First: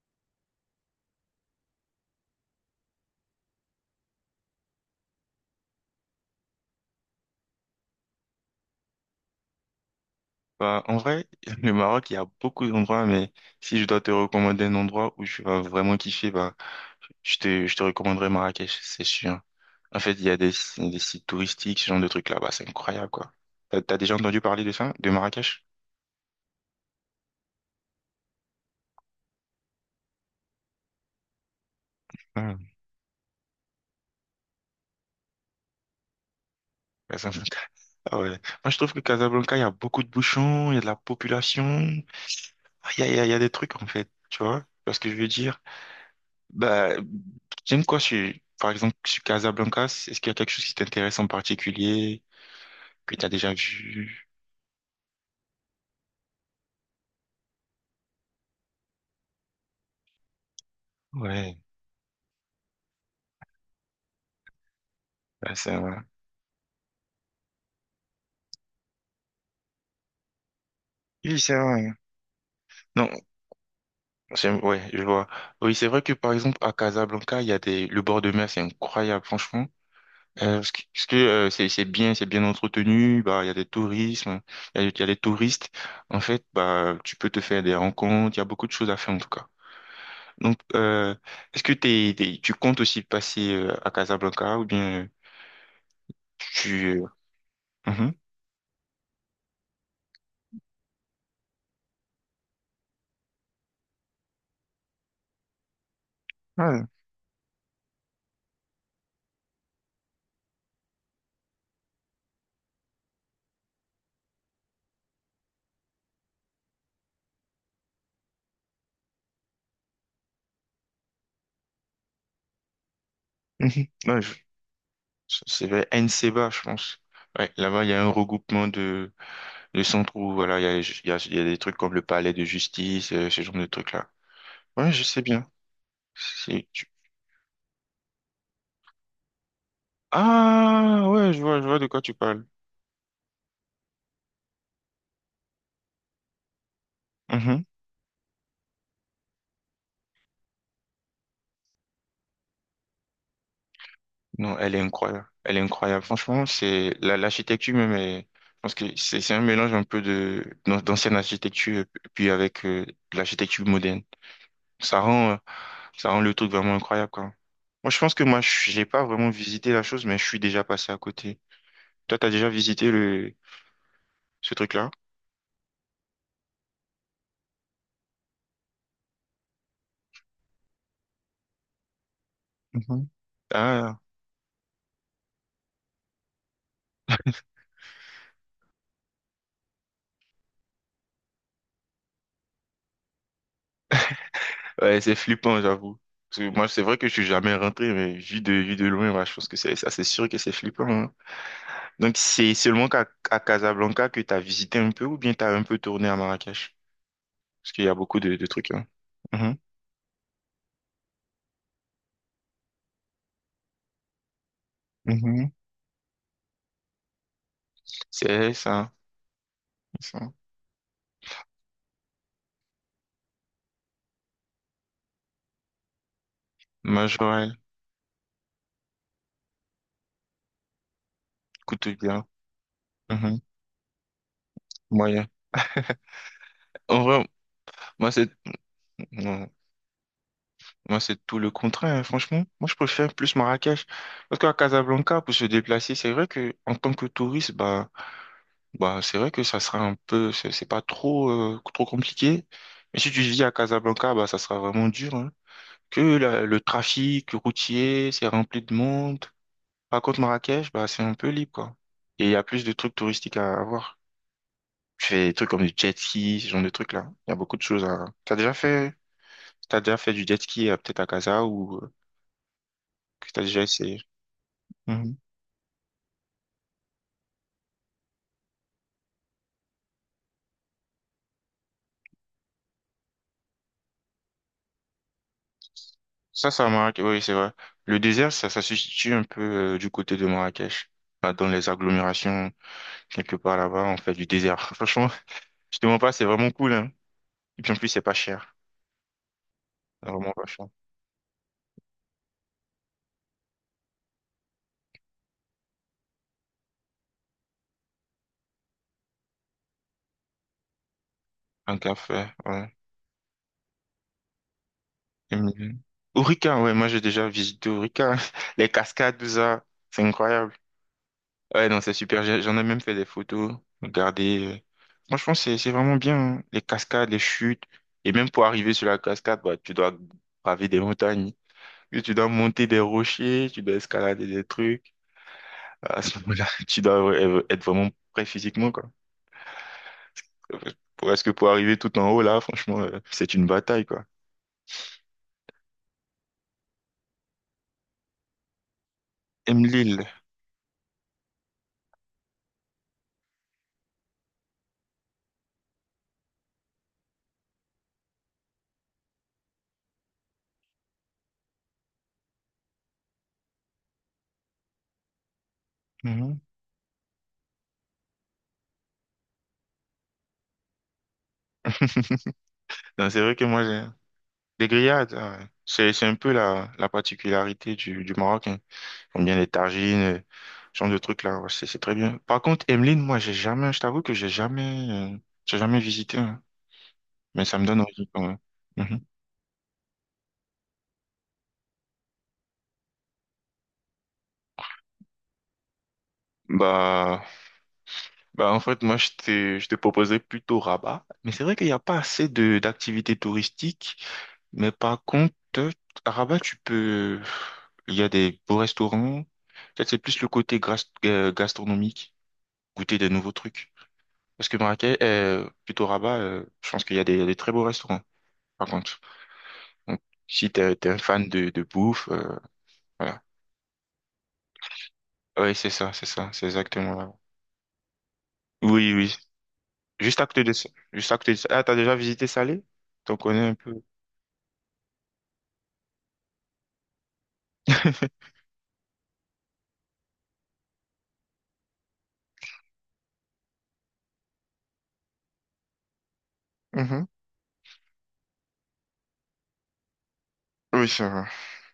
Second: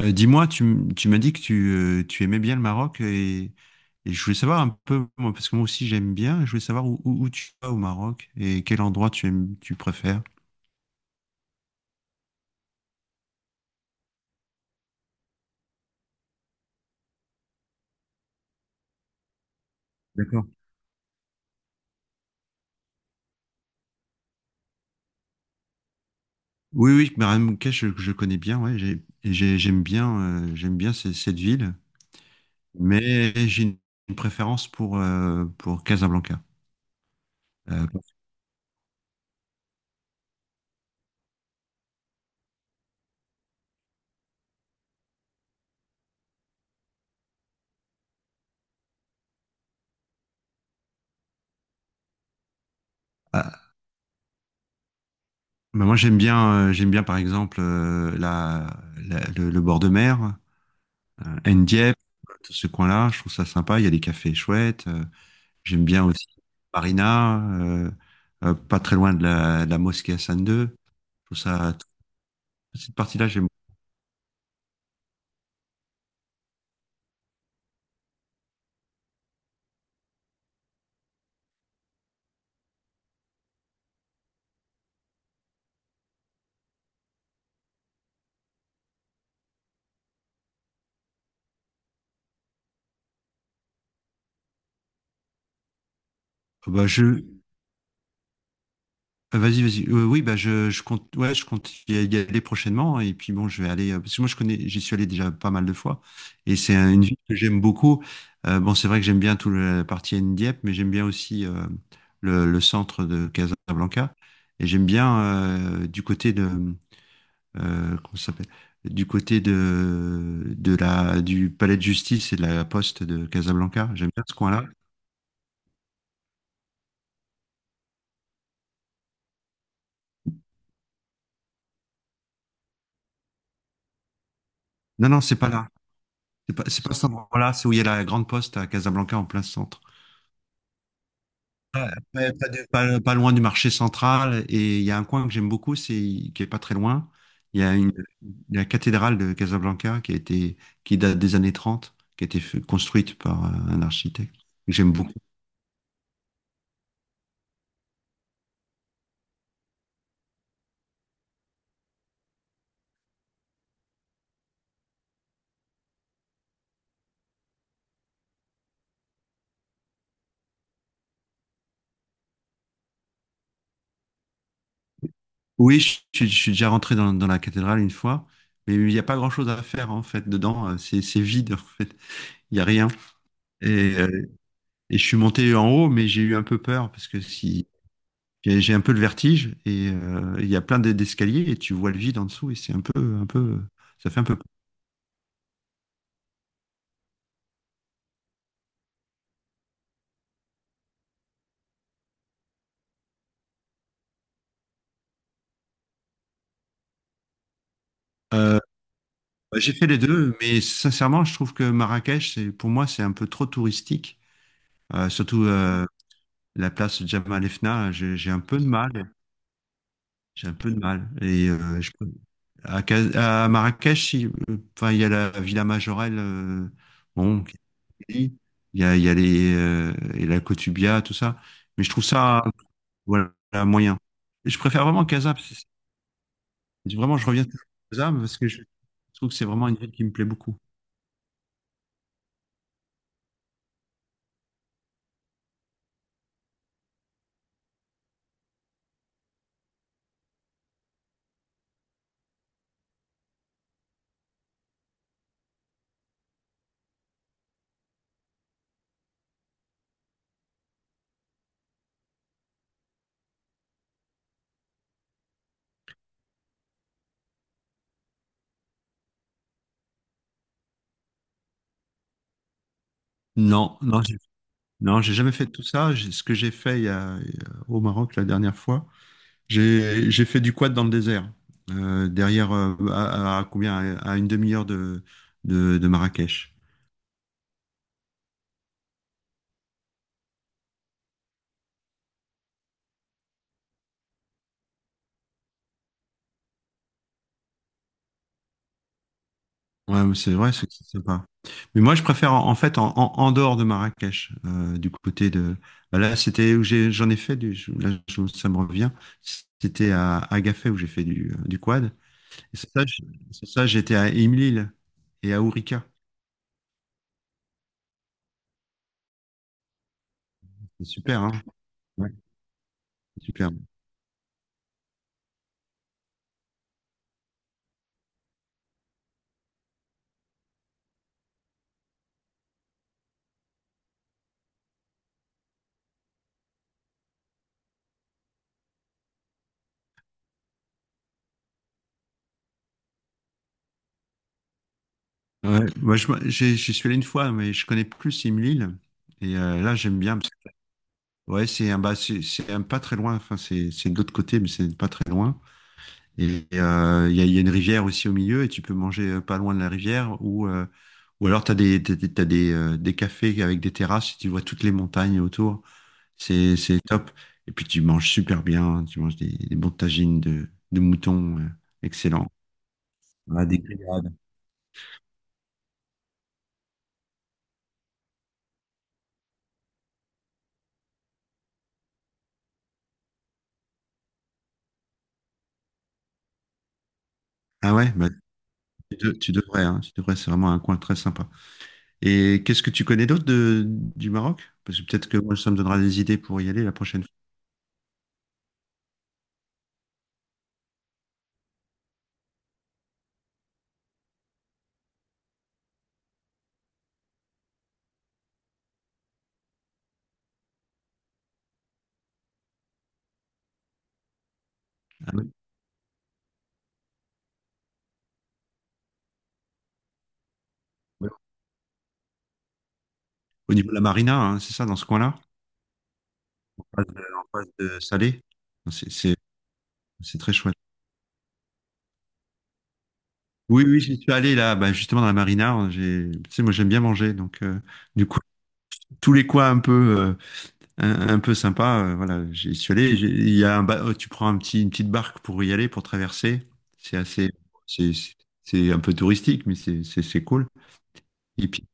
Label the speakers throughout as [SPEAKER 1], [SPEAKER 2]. [SPEAKER 1] Dis-moi, tu m'as dit que tu aimais bien le Maroc et je voulais savoir un peu, moi, parce que moi aussi j'aime bien, je voulais savoir où tu vas au Maroc et quel endroit tu aimes, tu préfères.
[SPEAKER 2] Bah, en vrai, le Maroc, il y a beaucoup d'endroits, mais si je dois te recommander un endroit où tu vas vraiment kiffer, bah, je te recommanderais Marrakech, c'est sûr. En fait, il y a
[SPEAKER 1] D'accord.
[SPEAKER 2] des sites touristiques, ce genre de trucs là-bas, c'est incroyable, quoi. T'as déjà entendu parler de ça, de Marrakech?
[SPEAKER 1] Oui, oui, Marrakech, je connais bien, ouais, j'aime bien, j'aime bien cette ville,
[SPEAKER 2] Ah,
[SPEAKER 1] mais j'ai une préférence pour Casablanca.
[SPEAKER 2] Casablanca,
[SPEAKER 1] Euh,
[SPEAKER 2] ah ouais. Moi, je trouve que Casablanca, il y a beaucoup de bouchons, il y a de la population. Ah, il y a des trucs, en fait, tu vois? Tu vois ce que je veux dire? Bah, j'aime quoi, sur, par exemple, sur Casablanca, est-ce qu'il y a quelque chose qui t'intéresse en particulier? Que t'as déjà
[SPEAKER 1] ah,
[SPEAKER 2] vu.
[SPEAKER 1] bah, moi j'aime bien, j'aime bien par exemple le bord de mer.
[SPEAKER 2] Ouais,
[SPEAKER 1] Dieppe, tout ce coin-là, je trouve ça sympa. Il y a des cafés chouettes.
[SPEAKER 2] ouais, c'est
[SPEAKER 1] J'aime
[SPEAKER 2] vrai.
[SPEAKER 1] bien aussi Marina, pas très loin de la mosquée Hassan II. Je
[SPEAKER 2] Oui,
[SPEAKER 1] trouve
[SPEAKER 2] c'est
[SPEAKER 1] ça,
[SPEAKER 2] vrai.
[SPEAKER 1] cette
[SPEAKER 2] Non,
[SPEAKER 1] partie-là, j'aime.
[SPEAKER 2] c'est, ouais, je vois. Oui, c'est vrai que par exemple, à Casablanca, il y a des, le bord de mer, c'est incroyable, franchement. Parce que c'est bien entretenu, bah, il y a des tourismes, il y a des touristes. En fait, bah, tu peux te faire des rencontres, il y a beaucoup de choses à faire, en tout cas. Donc, euh, est-ce que tu comptes aussi passer, à Casablanca, ou bien,
[SPEAKER 1] Ah Bah,
[SPEAKER 2] tu,
[SPEAKER 1] je,
[SPEAKER 2] euh, mhm.
[SPEAKER 1] Vas-y, vas-y. Oui, bah, je compte, ouais, je compte y aller prochainement, hein. Et puis bon, je vais aller, parce que moi, je connais, j'y suis allé déjà pas mal de fois. Et c'est
[SPEAKER 2] Ouais.
[SPEAKER 1] une ville que j'aime beaucoup. Bon, c'est vrai que j'aime bien toute la partie Dieppe, mais j'aime bien aussi le centre de Casablanca. Et j'aime bien du côté de comment ça s'appelle, du côté du palais de justice et de la poste de
[SPEAKER 2] Mhm.
[SPEAKER 1] Casablanca. J'aime
[SPEAKER 2] Ouais,
[SPEAKER 1] bien
[SPEAKER 2] je
[SPEAKER 1] ce coin-là.
[SPEAKER 2] C'est vers Nseba, je pense. Ouais, là-bas, il y a un regroupement de centres où, voilà, il y a des trucs comme le palais de justice, ce genre de trucs-là. Ouais, je
[SPEAKER 1] Non, non,
[SPEAKER 2] sais
[SPEAKER 1] c'est
[SPEAKER 2] bien.
[SPEAKER 1] pas là. C'est pas,
[SPEAKER 2] C'est,
[SPEAKER 1] c'est
[SPEAKER 2] tu-
[SPEAKER 1] pas cet endroit-là. C'est où il y a la grande poste à Casablanca en plein centre.
[SPEAKER 2] Ah, ouais, je vois de
[SPEAKER 1] Ah,
[SPEAKER 2] quoi tu
[SPEAKER 1] ouais,
[SPEAKER 2] parles.
[SPEAKER 1] pas, de- pas- pas loin du marché central. Et il y a un coin que j'aime beaucoup, c'est qui est pas très loin. Il
[SPEAKER 2] Mhm.
[SPEAKER 1] y a une, La cathédrale de Casablanca qui date des années 30, qui a été construite par un architecte,
[SPEAKER 2] Non,
[SPEAKER 1] que
[SPEAKER 2] elle est
[SPEAKER 1] j'aime beaucoup.
[SPEAKER 2] incroyable. Elle est incroyable. Franchement, l'architecture même est, je pense que c'est un mélange un peu de, d'ancienne architecture, puis avec, de l'architecture moderne. Ça rend, euh, ça rend le truc vraiment incroyable, quoi. Moi, je pense que moi, je j'ai pas vraiment visité la chose, mais je suis déjà passé à côté. Toi, t'as déjà visité le, ce truc-là?
[SPEAKER 1] Oui, je suis déjà rentré dans la cathédrale une fois, mais il n'y a pas grand-chose à faire en fait dedans. C'est vide en fait, il n'y a rien.
[SPEAKER 2] Mhm.
[SPEAKER 1] Et,
[SPEAKER 2] Ah,
[SPEAKER 1] euh, et je suis monté en haut, mais j'ai eu un peu peur parce que si j'ai un peu le vertige et il y a plein d'escaliers et tu vois le vide en dessous et c'est un peu, ça fait un peu peur.
[SPEAKER 2] ouais, c'est flippant, j'avoue. Parce que moi, c'est vrai que je suis jamais rentré, mais vu de loin, moi, je pense que c'est sûr que c'est flippant, hein. Donc, c'est seulement qu'à à Casablanca que t'as visité un peu ou bien t'as un peu tourné à Marrakech? Parce qu'il y a beaucoup de
[SPEAKER 1] Euh,
[SPEAKER 2] trucs, hein. Mhm.
[SPEAKER 1] j'ai fait les deux, mais sincèrement, je trouve que Marrakech, c'est pour moi, c'est un peu trop touristique. Euh, surtout
[SPEAKER 2] Mhm.
[SPEAKER 1] euh, la place Jemaa el Fna, j'ai un
[SPEAKER 2] C'est
[SPEAKER 1] peu de
[SPEAKER 2] ça,
[SPEAKER 1] mal.
[SPEAKER 2] c'est ça.
[SPEAKER 1] J'ai un peu de mal et euh, je À, Cas- à Marrakech, il y a la Villa Majorelle,
[SPEAKER 2] Majorelle,
[SPEAKER 1] qui est jolie. Il y a les, et la Kotubia, tout ça. Mais je trouve
[SPEAKER 2] Koutoubia,
[SPEAKER 1] ça, voilà, moyen. Et je préfère vraiment
[SPEAKER 2] bien
[SPEAKER 1] Casa, parce que
[SPEAKER 2] En
[SPEAKER 1] vraiment,
[SPEAKER 2] vrai,
[SPEAKER 1] je reviens toujours à
[SPEAKER 2] moi,
[SPEAKER 1] Casa,
[SPEAKER 2] c'est,
[SPEAKER 1] parce que je trouve que c'est
[SPEAKER 2] non,
[SPEAKER 1] vraiment une ville qui me plaît beaucoup.
[SPEAKER 2] moi, c'est tout le contraire, hein, franchement. Moi, je préfère plus Marrakech. Parce qu'à Casablanca, pour se déplacer, c'est vrai que, en tant que touriste, bah, c'est vrai que ça sera un peu, c'est pas trop, trop compliqué. Mais si tu vis à Casablanca, bah, ça sera vraiment dur, hein. Que le trafic routier, c'est rempli de monde. Par contre, Marrakech, bah, c'est un peu libre, quoi. Et il y a plus de trucs touristiques à voir. Tu fais des trucs comme du jet ski, ce genre de trucs-là. Il y a beaucoup de choses à... T'as déjà fait du jet ski peut-être à Casa ou que t'as déjà
[SPEAKER 1] Non,
[SPEAKER 2] essayé?
[SPEAKER 1] non, non, j'ai
[SPEAKER 2] Mhm.
[SPEAKER 1] jamais fait tout ça. Ce que j'ai fait au Maroc la dernière fois, j'ai fait du quad dans le désert, derrière, à combien, à une demi-heure de
[SPEAKER 2] Ça,
[SPEAKER 1] Marrakech.
[SPEAKER 2] ça Marrakech, oui, c'est vrai. Le désert, ça se situe un peu du côté de Marrakech. Là, dans les agglomérations, quelque part là-bas, on fait du désert. Franchement, je te mens pas, c'est vraiment cool, hein. Et puis en plus, c'est pas cher.
[SPEAKER 1] Ouais,
[SPEAKER 2] C'est
[SPEAKER 1] mais
[SPEAKER 2] vraiment
[SPEAKER 1] c'est
[SPEAKER 2] pas
[SPEAKER 1] vrai,
[SPEAKER 2] cher.
[SPEAKER 1] c'est sympa. Mais moi, je préfère en, en fait en, en- en dehors de Marrakech, du côté de. Là, c'était où j'en ai fait du. Ça me revient. C'était à Agafay où j'ai fait du
[SPEAKER 2] Un
[SPEAKER 1] quad.
[SPEAKER 2] café,
[SPEAKER 1] Et
[SPEAKER 2] ouais.
[SPEAKER 1] c'est ça, je- c'est ça, J'étais à Imlil et
[SPEAKER 2] Et
[SPEAKER 1] à
[SPEAKER 2] puis,
[SPEAKER 1] Ourika.
[SPEAKER 2] Ourika, ouais, moi j'ai déjà visité Ourika. Les cascades, tout ça, c'est incroyable.
[SPEAKER 1] C'est super, hein?
[SPEAKER 2] Ouais, non, c'est
[SPEAKER 1] Ouais,
[SPEAKER 2] super. J'ai- J'en ai même fait des
[SPEAKER 1] c'est super.
[SPEAKER 2] photos. Regardez. Euh. Franchement, c'est vraiment bien, hein. Les cascades, les chutes. Et même pour arriver sur la cascade, bah, tu dois braver des montagnes. Puis tu dois monter des rochers, tu dois escalader des trucs. À ce moment-là, tu dois être vraiment prêt physiquement, quoi. Pour- Parce que pour arriver tout en haut, là, franchement, c'est une bataille, quoi.
[SPEAKER 1] Ouais, moi, j'y suis allé une fois, mais je connais plus Imlil.
[SPEAKER 2] Aime
[SPEAKER 1] Là, j'aime
[SPEAKER 2] l'île.
[SPEAKER 1] bien, ouais, c'est un, bah, c'est un pas très loin. Enfin, c'est de l'autre côté, mais c'est pas très loin. Il y a, il y a une rivière aussi au milieu et tu peux manger pas loin de la rivière ou alors t'as des cafés avec des terrasses et tu vois toutes les montagnes autour.
[SPEAKER 2] Mhm.
[SPEAKER 1] C'est top. Et puis tu manges super bien. Hein. Tu manges des bons tagines de mouton, excellent.
[SPEAKER 2] Non, c'est vrai que
[SPEAKER 1] Ah, des
[SPEAKER 2] moi, j'ai...
[SPEAKER 1] grillades.
[SPEAKER 2] Les grillades, ah ouais, c'est un peu la particularité du Maroc. J'aime bien les tagines, ce genre de trucs là, ouais, c'est très bien. Par contre, Emeline, moi, j'ai jamais, je t'avoue que j'ai jamais visité, hein. Mais ça me
[SPEAKER 1] Ah
[SPEAKER 2] donne
[SPEAKER 1] ouais,
[SPEAKER 2] envie
[SPEAKER 1] bah,
[SPEAKER 2] quand même. Mhm.
[SPEAKER 1] tu devrais. Hein, tu devrais. C'est vraiment un coin très sympa. Et qu'est-ce que tu connais d'autre de du Maroc? Parce que peut-être que moi ça me donnera des idées pour y aller la prochaine fois.
[SPEAKER 2] Bah, bah, en fait, je te proposais plutôt Rabat, mais c'est vrai qu'il n'y a pas assez de d'activités touristiques, mais par contre, à Rabat, il y a des beaux restaurants, peut-être c'est plus le côté gastronomique, goûter des nouveaux trucs. Parce que
[SPEAKER 1] Ah oui.
[SPEAKER 2] plutôt Rabat, je pense qu'il y a des très beaux restaurants, par contre. Donc, si t'es un fan de bouffe, voilà.
[SPEAKER 1] Au niveau de la marina, hein, c'est ça dans ce coin-là?
[SPEAKER 2] Oui, c'est exactement là.
[SPEAKER 1] En face de Salé. C'est
[SPEAKER 2] Oui, oui.
[SPEAKER 1] c'est- c'est
[SPEAKER 2] Juste à
[SPEAKER 1] très
[SPEAKER 2] côté de
[SPEAKER 1] chouette.
[SPEAKER 2] ça. Juste à côté de ça. Ah, t'as déjà visité Salé? T'en connais un
[SPEAKER 1] Oui, oui,
[SPEAKER 2] peu.
[SPEAKER 1] j'y suis allé là, bah, justement dans la marina. J'ai, tu sais, moi j'aime bien manger, du coup tous les coins un peu, euh, un peu sympa, voilà, j'y suis allé. Il y a un tu prends une petite barque pour y aller, pour traverser. C'est
[SPEAKER 2] Mhm.
[SPEAKER 1] assez, c'est c'est- c'est un peu touristique, mais c'est cool.
[SPEAKER 2] Oui, ça va.
[SPEAKER 1] Et puis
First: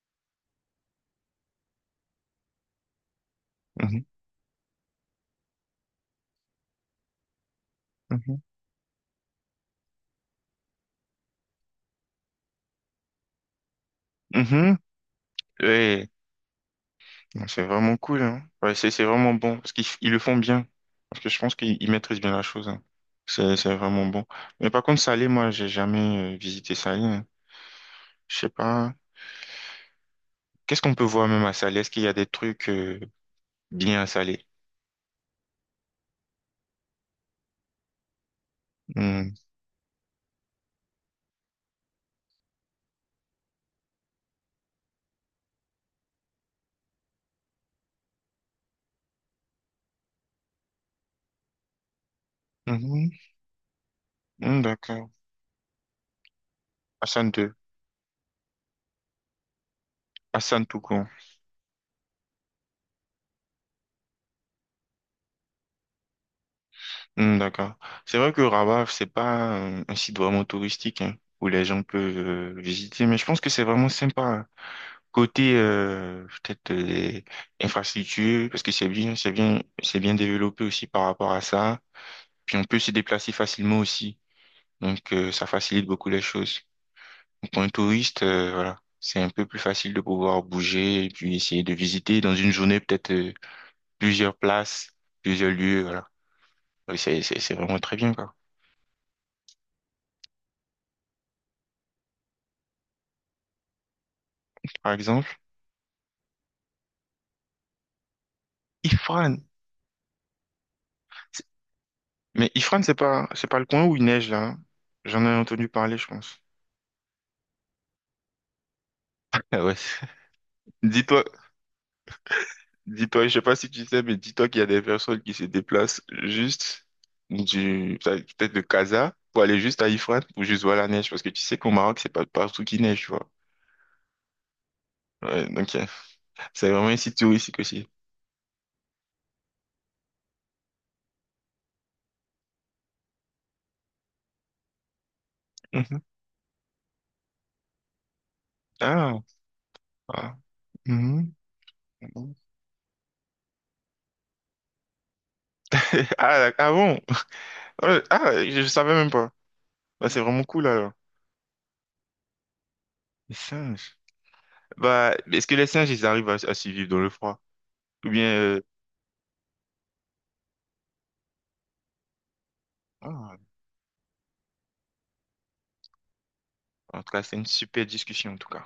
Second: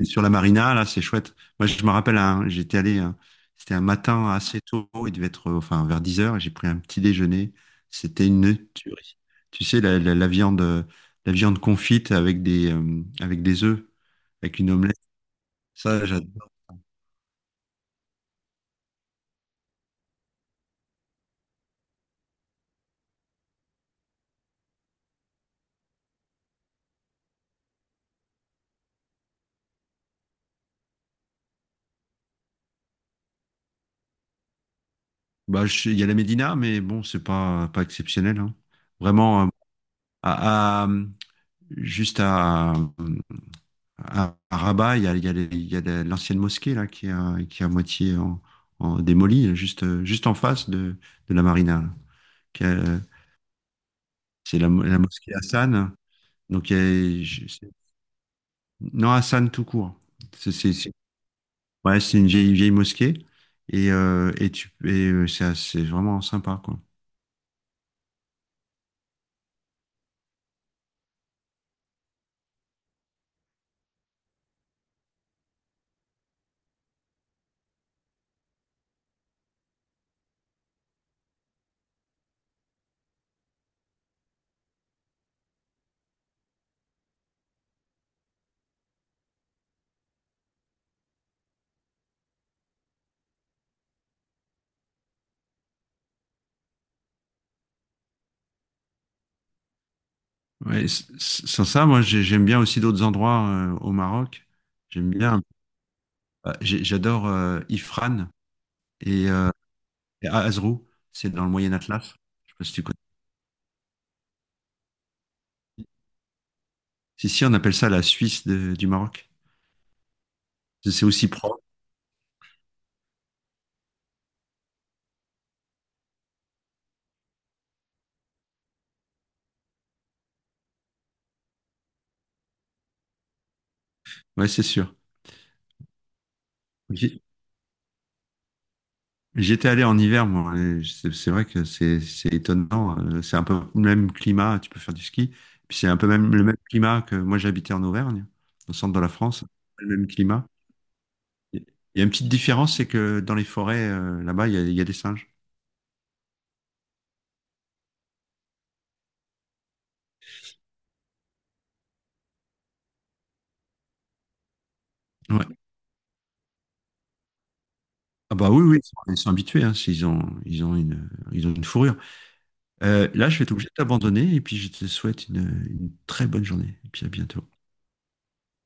[SPEAKER 1] et sur la marina, là, c'est chouette. Moi, je me rappelle, j'étais allé, c'était un
[SPEAKER 2] Mhm,
[SPEAKER 1] matin assez tôt, il devait être, vers 10 heures, et j'ai pris un petit déjeuner. C'était
[SPEAKER 2] mhm,
[SPEAKER 1] une tuerie. Tu sais, la viande confite avec avec des œufs, avec une
[SPEAKER 2] mhm.
[SPEAKER 1] omelette. Ça,
[SPEAKER 2] Ouais.
[SPEAKER 1] j'adore.
[SPEAKER 2] Non, c'est vraiment cool, hein. Ouais, c'est vraiment bon. Parce qu'ils le font bien. Parce que je pense qu'ils maîtrisent bien la chose, hein. C'est vraiment bon. Mais par contre, Salé, moi, j'ai jamais visité Salé, hein. Je sais pas. Qu'est-ce qu'on peut voir même à Salé? Est-ce qu'il y a des trucs bien à Salé?
[SPEAKER 1] Bah, il y a la Médina, mais bon, c'est pas, pas exceptionnel, hein.
[SPEAKER 2] Hmm.
[SPEAKER 1] Vraiment, à, à- juste à, à Rabat, il y a les- il y a la- l'ancienne mosquée là, qui est à moitié en démolie, juste en face de la marina là. Qui est, euh,
[SPEAKER 2] Mhm.
[SPEAKER 1] C'est
[SPEAKER 2] Mm,
[SPEAKER 1] la, la
[SPEAKER 2] d'accord.
[SPEAKER 1] mosquée Hassan. Donc, il y a-
[SPEAKER 2] Hassan
[SPEAKER 1] je-
[SPEAKER 2] 2.
[SPEAKER 1] c'est- non, Hassan tout court. C'est
[SPEAKER 2] Hassan
[SPEAKER 1] c'est-
[SPEAKER 2] tout
[SPEAKER 1] c'est-
[SPEAKER 2] court.
[SPEAKER 1] ouais, c'est une vieille mosquée. Et c'est vraiment sympa, quoi.
[SPEAKER 2] Mm, d'accord. C'est vrai que Rabat, c'est pas un site vraiment touristique hein, où les gens peuvent visiter, mais je pense que c'est vraiment sympa, hein. Côté peut-être les infrastructures, parce que c'est bien développé aussi par rapport à ça. Puis on peut se déplacer facilement aussi. Donc ça facilite beaucoup les choses. Donc, pour un touriste, voilà, c'est un peu plus facile de pouvoir bouger et puis essayer de visiter dans une journée peut-être plusieurs places, plusieurs lieux, voilà. Oui, c'est vraiment très bien, quoi.
[SPEAKER 1] Ouais, sans ça, moi, j'aime bien aussi d'autres endroits au Maroc.
[SPEAKER 2] Par
[SPEAKER 1] J'aime
[SPEAKER 2] exemple,
[SPEAKER 1] bien, j'adore Ifrane. Et
[SPEAKER 2] Ifrane.
[SPEAKER 1] euh, Et Azrou, c'est dans
[SPEAKER 2] C'est-
[SPEAKER 1] le Moyen Atlas.
[SPEAKER 2] Mais
[SPEAKER 1] Je sais pas si tu
[SPEAKER 2] Ifrane,
[SPEAKER 1] connais.
[SPEAKER 2] c'est pas le coin où il neige, là, hein. J'en ai entendu parler, je pense.
[SPEAKER 1] Si, si, on appelle ça la Suisse du Maroc.
[SPEAKER 2] Ah ouais.
[SPEAKER 1] C'est
[SPEAKER 2] Dis-toi,
[SPEAKER 1] aussi propre.
[SPEAKER 2] dis-toi, je sais pas si tu sais, mais dis-toi qu'il y a des personnes qui se déplacent juste du, peut-être de Casa pour aller juste à Ifrane pour juste voir la neige. Parce que tu sais qu'au Maroc, c'est pas partout qui neige, tu vois.
[SPEAKER 1] Ouais, c'est sûr.
[SPEAKER 2] Ouais, donc, c'est vraiment un site
[SPEAKER 1] J'y-
[SPEAKER 2] touristique aussi.
[SPEAKER 1] J'étais allé en hiver, moi, et c'est vrai que c'est étonnant. C'est un peu le même climat. Tu peux faire du ski. Puis c'est un
[SPEAKER 2] Mhm.
[SPEAKER 1] peu même le même climat que moi j'habitais en Auvergne, au centre de la
[SPEAKER 2] Ah,
[SPEAKER 1] France. Le même
[SPEAKER 2] ah.
[SPEAKER 1] climat.
[SPEAKER 2] Mhm.
[SPEAKER 1] Il y a une petite différence, c'est que dans les forêts, là-bas, il y a des singes.
[SPEAKER 2] Ah, ah bon? Je savais même pas. Bah, c'est vraiment cool alors. Les singes. Bah, est-ce
[SPEAKER 1] Ouais.
[SPEAKER 2] que les singes, ils arrivent à survivre dans le froid? Ou bien...
[SPEAKER 1] Ah bah oui, oui, ils sont habitués, hein, s'ils ont, ils ont une fourrure. Là,
[SPEAKER 2] ah,
[SPEAKER 1] je vais être obligé d'abandonner et puis je te souhaite une très bonne journée. Et
[SPEAKER 2] en
[SPEAKER 1] puis à
[SPEAKER 2] tout cas, c'est
[SPEAKER 1] bientôt.
[SPEAKER 2] une super discussion en tout cas.